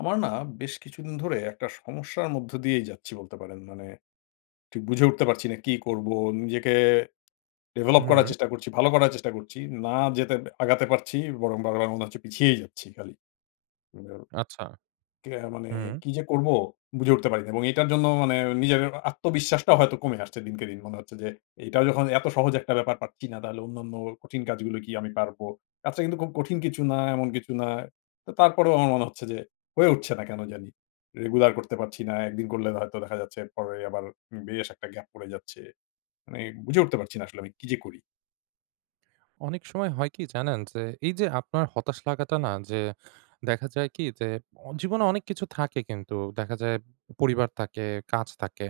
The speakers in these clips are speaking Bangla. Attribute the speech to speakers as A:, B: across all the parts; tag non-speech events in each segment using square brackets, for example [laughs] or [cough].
A: আমার না বেশ কিছুদিন ধরে একটা সমস্যার মধ্য দিয়েই যাচ্ছি বলতে পারেন। মানে ঠিক বুঝে উঠতে পারছি না কি করবো? নিজেকে ডেভেলপ করার
B: হু।
A: চেষ্টা করছি, ভালো করার চেষ্টা করছি। না যেতে আগাতে পারছি। বরং বারবার মনে হচ্ছে পিছিয়েই যাচ্ছি খালি। হুম
B: আচ্ছা।
A: [unintelligible] মানে
B: হু।
A: কি যে করব বুঝে উঠতে পারিনা এবং এটার জন্য মানে নিজের আত্মবিশ্বাসটাও হয়তো কমে আসছে দিনকে দিন। মনে হচ্ছে যে "এটাও যখন এত সহজ একটা ব্যাপার পাচ্ছি না তাহলে অন্যান্য কঠিন কাজগুলো কি আমি পারব?" আচ্ছা কিন্তু খুব কঠিন কিছু না এমন কিছু না। তো তারপরেও আমার মনে হচ্ছে যে হয়ে উঠছে না কেন জানি। রেগুলার করতে পারছি না। ১ দিন করলে হয়তো দেখা যাচ্ছে আবার বেশ একটা গ্যাপ পড়ে যাচ্ছে। মানে বুঝে উঠতে পারছি না আসলে আমি কী যে করি?
B: অনেক সময় হয় কি জানেন? যে এই যে আপনার হতাশ লাগাটা না যে দেখা যায় কি যে জীবনে অনেক কিছু থাকে কিন্তু দেখা যায় পরিবার থাকে, কাজ থাকে।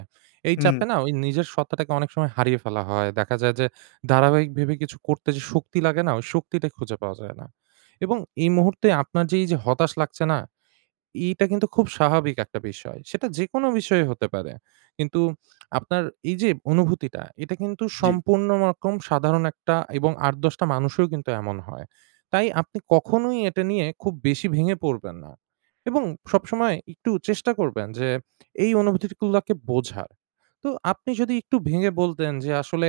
B: এই চাপে
A: হু।
B: না ওই নিজের সত্ত্বাটাকে অনেক সময় হারিয়ে ফেলা হয়। দেখা যায় যে ধারাবাহিক ভেবে কিছু করতে যে শক্তি লাগে না? ওই শক্তিটা খুঁজে পাওয়া যায় না এবং এই মুহূর্তে আপনার যে এই যে হতাশ লাগছে না? এইটা কিন্তু খুব স্বাভাবিক একটা বিষয় সেটা যেকোনো বিষয় হতে পারে। কিন্তু আপনার এই যে অনুভূতিটা এটা কিন্তু
A: জি।
B: সম্পূর্ণ রকম সাধারণ একটা এবং ৮, ১০ টা মানুষও কিন্তু এমন হয়। তাই আপনি কখনোই এটা নিয়ে খুব বেশি ভেঙে পড়বেন না এবং সবসময় একটু চেষ্টা করবেন যে এই অনুভূতিগুলোকে বোঝার। তো আপনি যদি একটু ভেঙে বলতেন যে আসলে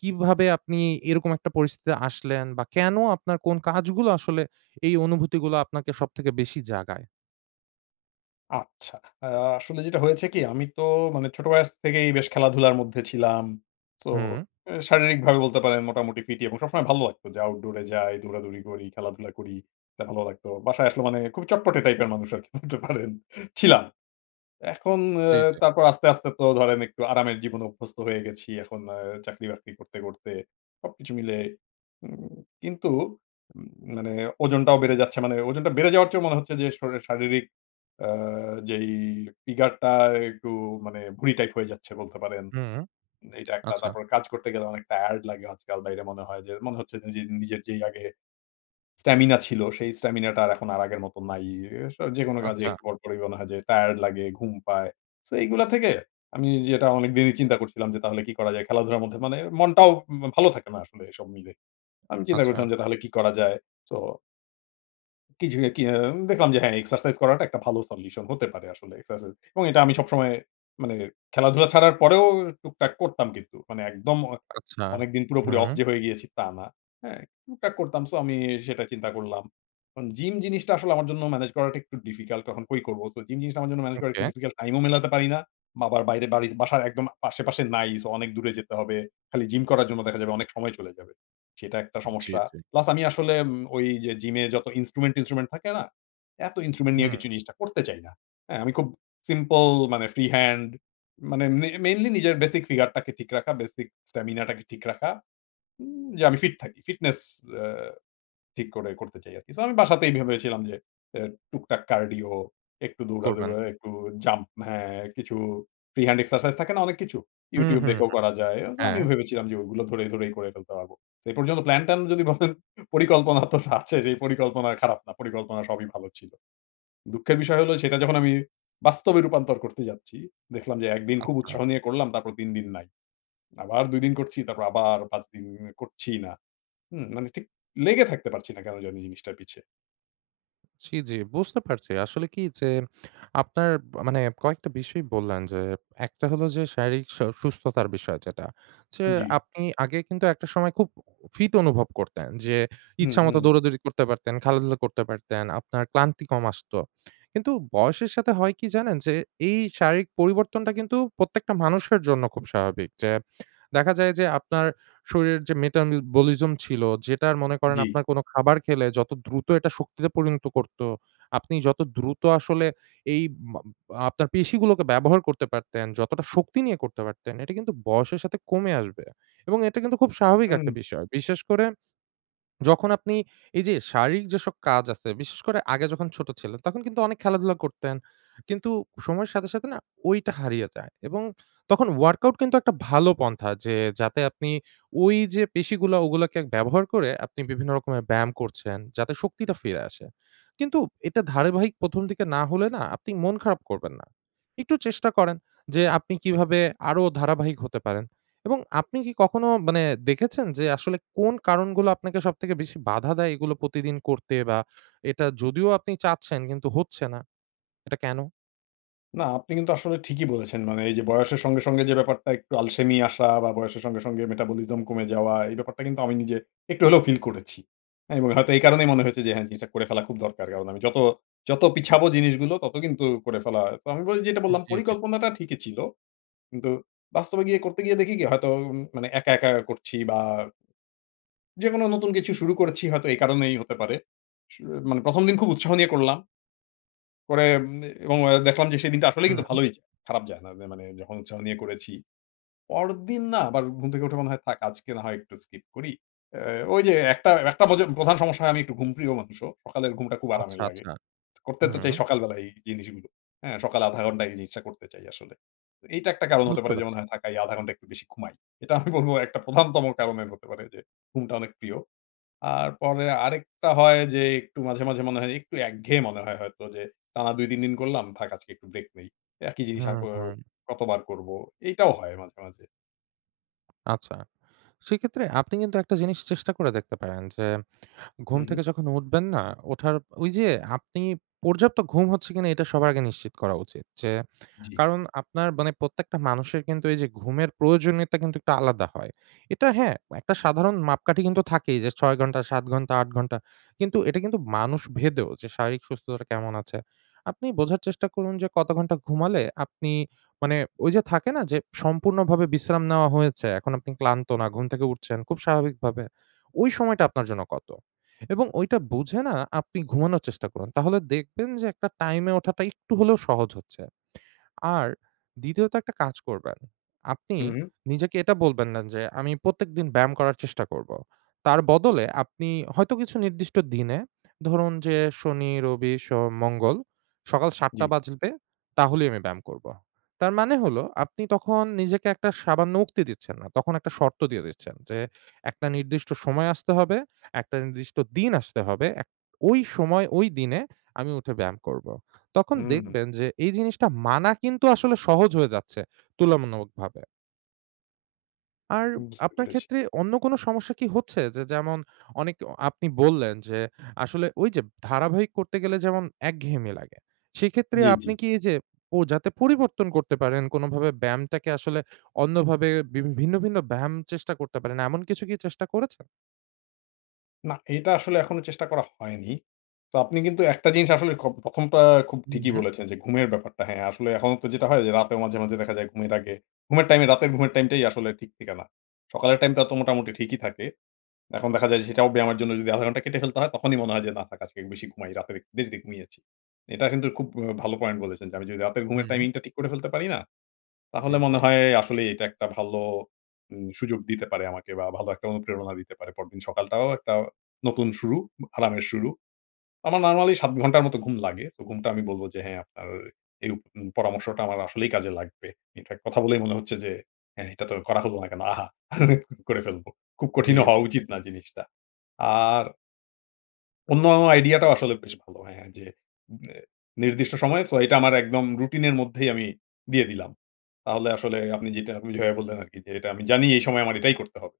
B: কীভাবে আপনি এরকম একটা পরিস্থিতিতে আসলেন? বা কেন আপনার কোন কাজগুলো আসলে এই অনুভূতিগুলো আপনাকে সবথেকে বেশি জাগায়?
A: আচ্ছা। আ আসলে যেটা হয়েছে কি আমি তো মানে ছোট বয়স থেকেই বেশ খেলাধুলার মধ্যে ছিলাম। সো
B: হু।
A: এ শারীরিকভাবে বলতে পারেন মোটামুটি ফিটই এবং সবসময় ভালো লাগতো যে আউটডোর এ যাই, দৌড়াদৌড়ি করি, খেলাধুলা করি, ভালো লাগতো। বাসায় আসলে মানে খুব চটপটে টাইপের মানুষ আরকি [giggles] বলতে পারেন, ছিলাম। এখন অ্যা
B: জি, জি।
A: তারপর আস্তে, আস্তে, তো ধরেন একটু আরামের জীবনে অভ্যস্ত হয়ে গেছি। এখন আ চাকরি বাকরি করতে করতে সবকিছু মিলে উম কিন্তু উ মানে ওজনটাও বেড়ে যাচ্ছে, মানে ওজনটা বেড়ে যাওয়ার চেয়েও মনে হচ্ছে যে শরি শারীরিক আ যেই ফিগার টা একটু মানে ভুড়ি টাইপ হয়ে যাচ্ছে বলতে পারেন।
B: হুম।
A: এইটা ১ টা।
B: আচ্ছা।
A: তারপর কাজ করতে গেলে অনেক টায়ারড লাগে আজকাল। বাইরে মনে হয় যে মনে হচ্ছে নিজের, নিজের যেই আগে স্টামিনা ছিল। সেই স্টামিনাটা এখন আর আগের মত নাই ই আসা যেকোনো কাজে
B: আচ্ছা।
A: পরপরই মনে হয় যে টায়ারড লাগে, ঘুম পায়। সো এগুলা থেকে আমি যেটা অনেক দেরি চিন্তা করছিলাম যে তাহলে কি করা যায় খেলাধুলার মধ্যে মানে মনটাও মা ভালো থাকে না আসলে এসব মিলে। আমি চিন্তা
B: আচ্ছা।
A: করছিলাম যে তাহলে কি করা যায়। সো কি যে, কি হ্যাঁ। দেখলাম যে হ্যাঁ এক্সারসাইজ করাটা একটা ভালো সলিউশন হতে পারে আসলে। এক্সারসা এবং এটা আমি সবসময় মানে খেলাধুলা ছাড়ার পরেও টুকটাক করতাম কিন্তু। মানে একদম অ
B: আচ্ছা।
A: অনেকদিন পুরোপুরি অফ
B: হুম।
A: যে হয়ে গিয়েছি তা না। হ্যাঁ? টুকটাক করতাম। সো আমি সেটা চিন্তা করলাম। জিম জিনিসটা আসলে আমার জন্য ম্যানেজ করাটা একটু ডিফিকাল্ট তখন কই করবো। তো জিম জিনিসটা আমার জন্য ম্যানেজ করাটা একটু
B: ওকে।
A: ডিফিকাল্ট টাইমও মেলাতে পারিনা। আবার বাইরে বালি বাসার একদম আশেপাশে নাই সো অনেক দূরে যেতে হবে। খালি জিম করার জন্য দেখা যাবে অনেক সময় চলে যাবে। সেটা একটা
B: জি,
A: সমস্যা।
B: জি।
A: প্লাস আমি আসলে ওই যে জিম এ যত ইনস্ট্রুমেন্ট, টিনস্ট্রুমেন্ট থাকে না? এত ইনস্ট্রুমেন্ট নিয়ে
B: হুম।
A: কিছু জিনিসটা করতে চাই না। হ্যাঁ। আমি খুব সিম্পল মানে ফ্রি হ্যান্ড মানে মে মেইনলি নিজের বেসিক ফিগার টাকে ঠিক রাখা, বেসিক স্টামিনা টাকে ঠিক রাখা। হুম যে আমি ফিট থাকি। ফিটনেস এ্যা ঠিক করে করতে চাই আরকি। সো আমি বাসাতেই ভেবেছিলাম যে এ্যা টুকটাক কার্ডিও, একটু দৌড়া
B: করবেন।
A: [unintelligible] একটু জাম্প হ্যাঁ? কিছু ফ্রি হ্যান্ড এক্সারসাইজ থাকে না অনেক কিছু।
B: হু,
A: YouTube
B: হু,
A: দেখেও
B: হু,
A: করা যায়। অন্ত
B: হ্যাঁ।
A: আমি ভেবেছিলাম যে ওগুলো ধরে ধরেই করে ফেলতে পারব। এ পর্যন্ত প্ল্যান ট্যান যদি বলেন পরিকল্পনা তো আছে সেই পরিকল্পনা খারাপ না পরিকল্পনা সবই ভালো ছিল। দুঃখের বিষয় হলো সেটা যখন আমি বাস্তবে রূপান্তর করতে যাচ্ছি। দেখলাম যে ১ দিন খুব
B: আচ্ছা।
A: উৎসাহ নিয়ে করলাম তারপর ৩ দিন নাই। আবার ২ দিন করছি তারপর আবার ৫ দিন করছি না। হুম মানে ঠিক লেগে থাকতে পারছি না কেন যে আমি জিনিসটা পিছে।
B: জি, জি বুঝতে পারছি। আসলে কি যে আপনার মানে কয়েকটা বিষয় বললেন যে একটা হলো যে শারীরিক স সুস্থতার বিষয় যেটা যে
A: জি।
B: আপনি আগে কিন্তু একটা সময় খুব ফিট অনুভব করতেন। যে
A: হু,
B: ইচ্ছামত
A: হু।
B: দৌড়াদৌড়ি করতে পারতেন, খেলাধুলা করতে পারতেন, আপনার ক্লান্তি কম আসত। কিন্তু বয়সের সাথে হয় কি জানেন যে এই শারীরিক পরিবর্তনটা কিন্তু প্রত্যেকটা মানুষের জন্য খুব স্বাভাবিক। যে দেখা যায় যে আপনার শরীরের যে মেটাবলিজম ছিল যেটা মনে করেন
A: জি।
B: আপনার কোন খাবার খেলে যত দ্রুত এটা শক্তিতে পরিণত করত, আপনি যত দ্রুত আসলে এই আপনার পেশিগুলোকে ব্যবহার করতে পারতেন, যতটা শক্তি নিয়ে করতে পারতেন এটা কিন্তু বয়সের সাথে কমে আসবে। এবং এটা কিন্তু খুব স্বাভাবিক একটা
A: হুম।
B: বিষয়। বিশেষ করে যখন আপনি এই যে শারীরিক যেসব কাজ আছে বিশেষ করে আগে যখন ছোট ছিলেন তখন কিন্তু অনেক খেলাধুলা করতেন কিন্তু সময়ের সাথে, সাথে না ঐটা হারিয়ে যায় এবং তখন workout কিন্তু একটা ভালো পন্থা যে যাতে আপনি ওই যে পেশিগুলা ওগুলোকে ব্যবহার করে আপনি বিভিন্ন রকমের ব্যায়াম করছেন যাতে শক্তিটা ফিরে আসে কিন্তু এটা ধারাবাহিক ১ম দিকে না হলে না আপনি মন খারাপ করবেন না একটু চেষ্টা করেন যে আপনি কিভাবে আরো ধারাবাহিক হতে পারেন? এবং আপনি কি কখনো মানে দেখেছেন যে আসলে কোন কারণগুলো আপনাকে সবথেকে বেশি বাধা দেয়? এগুলো প্রতিদিন করতে বা এটা যদিও আপনি চাচ্ছেন কিন্তু হচ্ছে না। এটা কেন?
A: না, আপনি কিন্তু আসলে ঠিকই বলেছেন। মানে, এই যে বয়সের সঙ্গে, সঙ্গে যে ব্যাপারটা একটু আলসেমি আসা বা বয়সের সঙ্গে, সঙ্গে metabolism কমে যাওয়া, এই ব্যাপারটা কিন্তু আমি নিজে একটু হলেও ফিল করেছি। হ্যাঁ, এবং হয়তো এই কারণেই মনে হয়েছে যে হ্যাঁ, জিনিসটা করে ফেলা খুব দরকার। কারণ আমি যত, যত পিছাবো জিনিসগুলো তত কিন্তু করে ফেলা। তো, আমি বলি যেটা
B: হুম,
A: বললাম,
B: জি, জি।
A: পরিকল্পনাটা ঠিকই ছিল। কিন্তু বাস্তবে গিয়ে করতে গিয়ে দেখি কী, হয়তো উম মানে একা, একা করছি বা যেকোনো নতুন কিছু শুরু করেছি, হয়তো এই কারণেই হতে পারে। শুয়ে মানে ১ম দিন খুব উৎসাহ নিয়ে করলাম। পরে উম এবং এ্যা দেখলাম যে সেদিনটা আসলেই কিন্তু
B: হুম।
A: ভালোই যায়, খারাপ যায় না। মা মা মানে যখন উৎসাহ নিয়ে করেছি। পরেরদিন না আবার ঘুম থেকে উঠে মনে হয়, থাক আজকে না হয় একটু স্কিপ করি। এ্যা ওই যে একটা, একটা মজে প্রধান সমস্যা হয়, আমি একটু ঘুমপ্রিয় মানুষও। সকালের ঘুমটা খুব
B: আচ্ছা,
A: আরামের লাগে।
B: আচ্ছা।
A: করতে তো চাই
B: হুম।
A: সকালবেলাই এই জিনিসগুলো। হ্যাঁ, সকালে ০.৫০ ঘন্টা এই জিনিসটা করতে চাই আসলে। এইটা একটা কারণ হতে
B: বুঝতে
A: পারে
B: পারছি।
A: যেমন, হয় থাকাই ০.৫০ ঘন্টা একটু বেশি ঘুমাই। এটা [chuckles] আমি বলবো ১ টা প্রধানতম কারণ এর হতে পারে যে, ঘুমটা অনেক প্রিয়। আর পরে আরেকটা হয় যে, একটু মাঝে, মাঝে মনে হয় একটু একঘেয়ে মনে হয় হয়তো যে, টানা ২, ৩ দিন করলাম, থাক আজকে একটু ব্রেক নেই। একই জিনিস আর
B: হুম,
A: করও
B: হুম।
A: কতবার করবো, এইটাও হয় মাঝে, মাঝে।
B: আচ্ছা, সেক্ষেত্রে আপনি কিন্তু একটা জিনিস চেষ্টা করে দেখতে পারেন যে,
A: হু,
B: ঘুম থেকে
A: হু।
B: যখন উঠবেন না? ওঠার ওই যে আপনি পর্যাপ্ত ঘুম হচ্ছে কিনা এইটা সবার আগে নিশ্চিত করা উচিত। যে,
A: জী।
B: কারণ আপনার মানে প্রত্যেকটা মানুষের কিন্তু এই যে ঘুমের প্রয়োজনীয়তা কিন্তু একটা আলাদা হয়। এটা হ্যাঁ, একটা সাধারণ মাপকাঠি কিন্তু থাকেই যে ৬ ঘন্টা, ৭ ঘন্টা, ৮ ঘন্টা কিন্তু এটা কিন্তু, মানুষ ভেদেও যে শারীরিক সুস্থতা কেমন আছে? আপনি বোঝার চেষ্টা করুন যে কত ঘন্টা ঘুমালে আপনি মানে ওই যে থাকে না? যে সম্পূর্ণভাবে বিশ্রাম নেওয়া হয়েছে, এখন আপনি ক্লান্ত না, ঘুম থেকে উঠছেন খুব স্বাভাবিকভাবে। ওই সময়টা আপনার জন্য কতো? এবং ওইটা বুঝে না, আপনি ঘুমানোর চেষ্টা করুন। তাহলে দেখবেন যে একটা টাইমে ওঠাটা একটু হলেও সহজ হচ্ছে। আর দ্বিতীয়ত একটা কাজ করবেন, আপনি
A: হু, হু।
B: নিজেকে এটা বলবেন না যে আমি প্রত্যেকদিন ব্যায়াম করার চেষ্টা করব। তার বদলে, আপনি হয়তো কিছু নির্দিষ্ট দিনে ধরুন যে শনি, রবি, সোম, মঙ্গল সকাল ৭ঃ০০
A: জী।
B: বাজবে, তাহলেই আমি ব্যায়াম করব। তার মানে হলো আপনি তখন নিজেকে একটা সামান্য উক্তি দিচ্ছেন না। তখন একটা শর্ত দিয়ে দিচ্ছেন যে, একটা নির্দিষ্ট সময় আসতে হবে, একটা নির্দিষ্ট দিন আসতে হবে। এক ওই সময় ওই দিনে, আমি উঠে ব্যায়াম করব। তখন
A: হুম হুম।
B: দেখবেন যে এই জিনিসটা মানা কিন্তু আসলে সহজ হয়ে যাচ্ছে তুলনামূলকভাবে। আর
A: বুঝতে
B: আপনার
A: পেরেছি।
B: ক্ষেত্রে অন্য কোনো সমস্যা কি হচ্ছে যে যেমন অনেক আপনি বললেন যে আসলে ঐ যে ধারাবাহিক করতে গেলে যেমন একঘেয়েমি লাগে, সেক্ষেত্রে
A: জি,
B: আপনি
A: জি।
B: কি এই যে ও যাতে পরিবর্তন করতে পারেন কোনোভাবে ব্যায়ামটাকে আসলে অন্যভাবে বি ভিন্ন, ভিন্ন ব্যায়াম চেষ্টা করতে পারেন। এমন কিছু কি চেষ্টা করেছেন?
A: না এটা আসলে এখনো চেষ্টা করা হয়নি। তো আপনি কিন্তু একটা জিনিস আসলে [unintelligible] ১ম টা খুব
B: হু,
A: ঠিকই
B: হু।
A: বলেছেন যে ঘুমের ব্যাপারটা। হ্যা, আসলে এখনো তো যেটা হয় যে রাতে মাঝে, মাঝে দেখা যায় ঘুমের আগে ঘুমের টাইমে রাতের ঘুমের টাইমটাই আসলে ঠিক থাকেনা। সকালের টাইমটা তো মোটামুটি ঠিকই থাকে। এখন দেখা যায় যে সেটাও ব্যায়ামের জন্য যদি ১/২ ঘন্টা কেটে ফেলতে হয় তখনই মনে হয় যে, "না থাক আজকে বেশি ঘুমাই রাতের একটু দেরিতে ঘুমিয়েছি।" এটা কিন্তু খুব ও ভালো পয়েন্ট বলেছেন যে আমি যদি রাতের ঘুমের
B: হু।
A: টাইমিং টা ঠিক করে ফেলতে পারি না।
B: জি,
A: তাহলে
B: জি।
A: মনে হয় আসলেই এটা একটা ভালো উম সুযোগ দিতে পারে আমাকে বা ভালো একটা অনুপ্রেরণা দিতে পারে। পরদিন সকালটাও একটা নতুন শুরু অব আরামের শুরু। আমার নরমালি ৭ ঘন্টার মত ঘুম লাগে। তো ঘুমটা আমি বলব যে, হ্যা আপনার এই উ পরামর্শটা আমার আসলেই কাজে লাগবে। Infact কথা বলেই মনে হচ্ছে যে, "হ্যাঁ, এটা তো করা হল না কেন। আহা [laughs] করে ফেলব। খুব
B: জি,
A: কঠিনও হওয়া
B: জি।
A: উচিত না জিনিসটা।" আর অন্য আইডিয়াটা আসলে বেশ ভালো। হ্যাঁ, হ্য্যাঁ, জি। আ নির্দিষ্ট সময় সো এটা আমার একদম রুটিন এর মধ্যেই আমি দিয়ে দিলাম, তাহলে আসলে আপনি যেটা বুঝাইয়া বললেন আরকি যে এটা আমি জানি এই সময় আমার এটাই করতে হবে,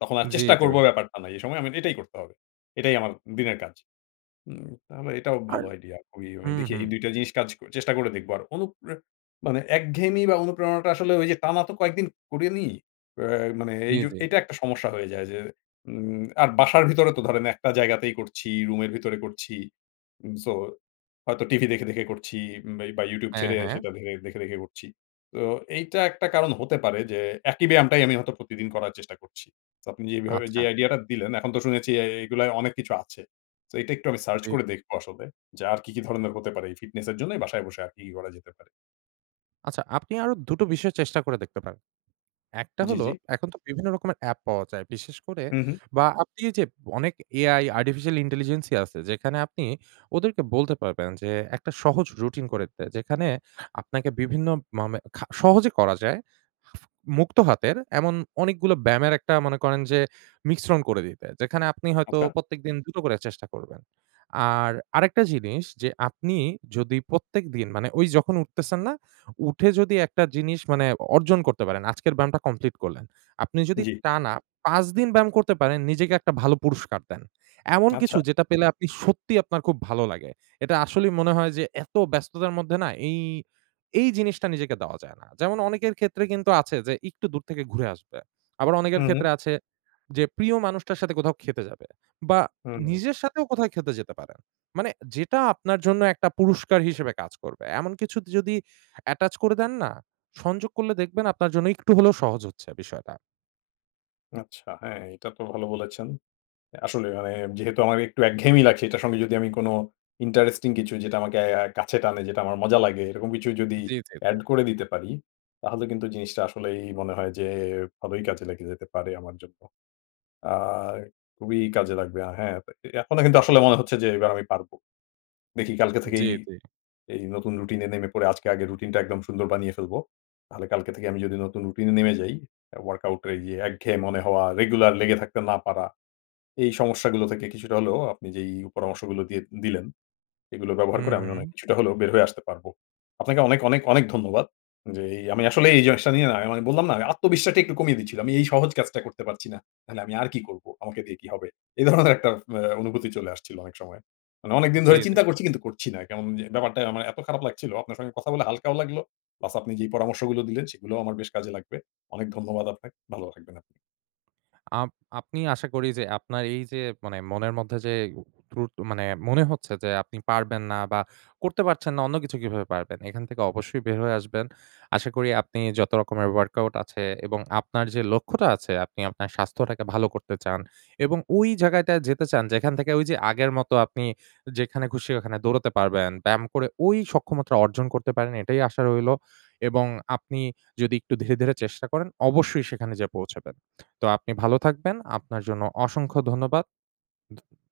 A: তখন আর
B: জি,
A: চেষ্টা
B: জি।
A: করব ব্যাপারটা না, এই সময় আমার এটাই করতে হবে, এটাই আমার দিনের কাজ। হুম, তাহলে এটাও
B: আর
A: ভালো আইডিয়া। ওই
B: হু,
A: ওই দেখি
B: হু।
A: এই ২ টা জিনিস কাজ চেষ্টা করে দেখব আর অণুপ্রে মানে একঘেয়েমি বা অনুপ্রেরণাটা আসলে ওই যে টানা তো কয়েকদিন করি নি, অ্যা মানে
B: জি,
A: এই জু
B: জি।
A: এইটা একটা সমস্যা হয়ে যায় যে উম আর বাসার ভিতরে তো ধরেন একটা জায়গাতেই করছি, রুমের ভিতরে করছি, উম সো হয়তো টিভি দেখে, দেখে করছি বা বা ইউটিউব
B: হ্যাঁ,
A: ছেড়ে
B: হ্যাঁ।
A: সেটা দেখে, দেখে করছি, তো এইটা একটা কারণ হতে পারে যে একি ব্যায়ামটাই আমি হয়তো প্রতিদিন করার চেষ্টা করছি, সো আপনি যেভাবে যে
B: আচ্ছা।
A: আইডিয়া টা দিলেন এখন তো শুনেছি এ এগুলো অনেক কিছু আছে, সো এটা একটু আমি সার্চ
B: জি।
A: করে দেখব আসলে যে আর কি, কি ধরনের হতে পারে, এই ফিটনেসের জন্যই বাসায় বসে আর কি, কি করা যেতে পারে।
B: আচ্ছা, আপনি আরো দুটো বিষয় চেষ্টা করে দেখতে পারেন। ১ টা
A: জি,
B: হলো
A: জি।
B: এখন তো বিভিন্ন রকমের অ্যাপ পাওয়া যায়। বিশেষ করে
A: হু, হু।
B: বা আপনি যে অনেক এ আই, আর্টিফিশিয়াল ইন্টেলিজেন্সই আছে, যেখানে আপনি ওদেরকে বলতে পারবেন যে, একটা সহজ রুটিন করে দিতে যেখানে আপনাকে বিভিন্ন মানে খা সহজে করা যায় মুক্ত হাতের, এমন অনেকগুলো ব্যায়ামের একটা মনে করেন যে মিশ্রণ করে দিতে, যেখানে আপনি হয়তো
A: আচ্ছা?
B: প্রত্যেকদিন দুটো করে চেষ্টা করবেন আর আরেকটা জিনিস যে আপনি যদি প্রত্যেক দিন মানে ওই যখন উঠতেছেন না, উঠে যদি একটা জিনিস মানে অর্জন করতে পারেন, আজকের ব্যায়ামটা কমপ্লিট করলেন, আপনি যদি
A: জি।
B: টানা ৫ দিন ব্যায়াম করতে পারেন নিজেকে একটা ভালো পুরষ্কার দেন, এমন কিছু
A: আচ্ছা।
B: যেটা পেলে আপনি সত্যিই আপনার খুব ভালো লাগে। এটা আসলেই মনে হয় যে এত ব্যস্ততার মধ্যে না এই, এই জিনিসটা নিজেকে দেওয়া যায় না, যেমন অনেকের ক্ষেত্রে কিন্তু আছে যে একটু দূর থেকে ঘুরে আসবে আবার অনেকের
A: হুম।
B: ক্ষেত্রে আছে যে প্রিয় মানুষটার সাথে কোথাও খেতে যাবে বা
A: হুম।
B: নিজের সাথেও কোথাও খেতে যেতে পারেন, মানে যেটা আপনার জন্য একটা পুরষ্কার হিসেবে কাজ করবে, এমন কিছু যদি attach করে দেন না, সংযোগ করলে দেখবেন আপনার জন্য একটু হলেও সহজ হচ্ছে বিষয়টা।
A: আচ্ছা, হ্যাঁ, এটা তো ভালো বলেছেন। অ্যা আসলে, মানে, যেহেতু আমার একটু একঘেয়েমি লাগছে, এটার সঙ্গে যদি আমি কোন ইন্টারেস্টিং কিছু, যেটা আমাকে আ কাছে টানে, যেটা আমার মজা লাগে, এরকম কিছু যদি
B: জী, জী, জী।
A: add করে দিতে পারি, তাহলে কিন্তু জিনিসটা আসলেই মনে হয় যে, ভালোই কাজে লেগে যেতে পারে আমার জন্য। আ খুবই কাজে লাগবে। আ হ্যাঁ, এ এখনো কিন্তু আসলে মনে হচ্ছে যে, "এবার আমি পারব।" দেখি, কালকে
B: জী,
A: থেকেই
B: জী।
A: এই নতুন রুটিনে নেমে পড়ে, আজকে আগে রুটিনটা একদম সুন্দর বানিয়ে ফেলব। তাহলে কালকে থেকে আমি যদি নতুন রুটিনে নেমে যাই, অ্যা ওয়ার্কআউটে গিয়ে একঘেয়ে মনে হওয়া, রেগুলার লেগে থাকতে না পারা, এই সমস্যাগুলো থেকে কিছুটা হলেও, আপনি যেই পরামর্শগুলো দিয়ে দিলেন, এগুলো ব্যবহার
B: হুম,
A: করে আমি অনেক
B: হুম।
A: কিছুটা হলেও বের হয়ে আসতে পারব। আপনাকে অনেক, অনেক, অনেক ধন্যবাদ। যে এই আমি আসলেই এই জিনিসটা নিয়ে না, আমি বললাম না, আমি আত্মবিশ্বাসটা একটু কমিয়ে দিচ্ছিলাম। এই সহজ কাজটা করতে পারছি না। মানে, "আমি আর কি করব? আমাকে দিয়ে কি হবে?" [scoffs] এই ধরনের একটা এ অনুভূতি চলে আসছিল অনেক সময়। মানে, অনেক দিন
B: জী,
A: ধরে
B: জী।
A: চিন্তা করছি, কিন্তু করছি না। কেমন জে ব্যাপারটা আমার এত খারাপ লাগছিল, আপনার সঙ্গে কথা বলে হাল্কাও লাগলো প্লাস, আপনি যেই পরামর্শগুলো দিলেন, সেগুলোও আমার বেশ কাজে লাগবে। অনেক ধন্যবাদ আপনাকে। ভালো থাকবেন আপনি।
B: আপ আপনি আশা করি যে, আপনার এই যে মানে মনের মধ্যে যে ত্রুধ মানে মনে হচ্ছে যে, "আপনি পারবেন না" বা "করতে পারছেন না, অন্য কিছু কিভাবে পারবেন?" এখান থেকে অবশ্যই বের হয়ে আসবেন। আশা করি আপনি যত রকমের ওয়ার্কআউট আছে এবং আপনার যে লক্ষ্যটা আছে, আপনি আপনার স্বাস্থ্যটাকে ভালো করতে চান এবং ওই জায়গাটায় যেতে চান, যেখান থেকে ঐযে আগের মত আপনি যেখানে খুশি ওখানে দৌড়াতে পারবেন। ব্যায়াম করে ওই সক্ষমতা অর্জন করতে পারেন। এটাই আশা রইলো। এবং আপনি যদি একটু ধীরে ধীরে চেষ্টা করেন, অবশ্যই সেখানে যেয়ে পৌঁছাবেন। তো আপনি ভালো থাকবেন, আপনার জন্য অসংখ্য ধন্যবাদ।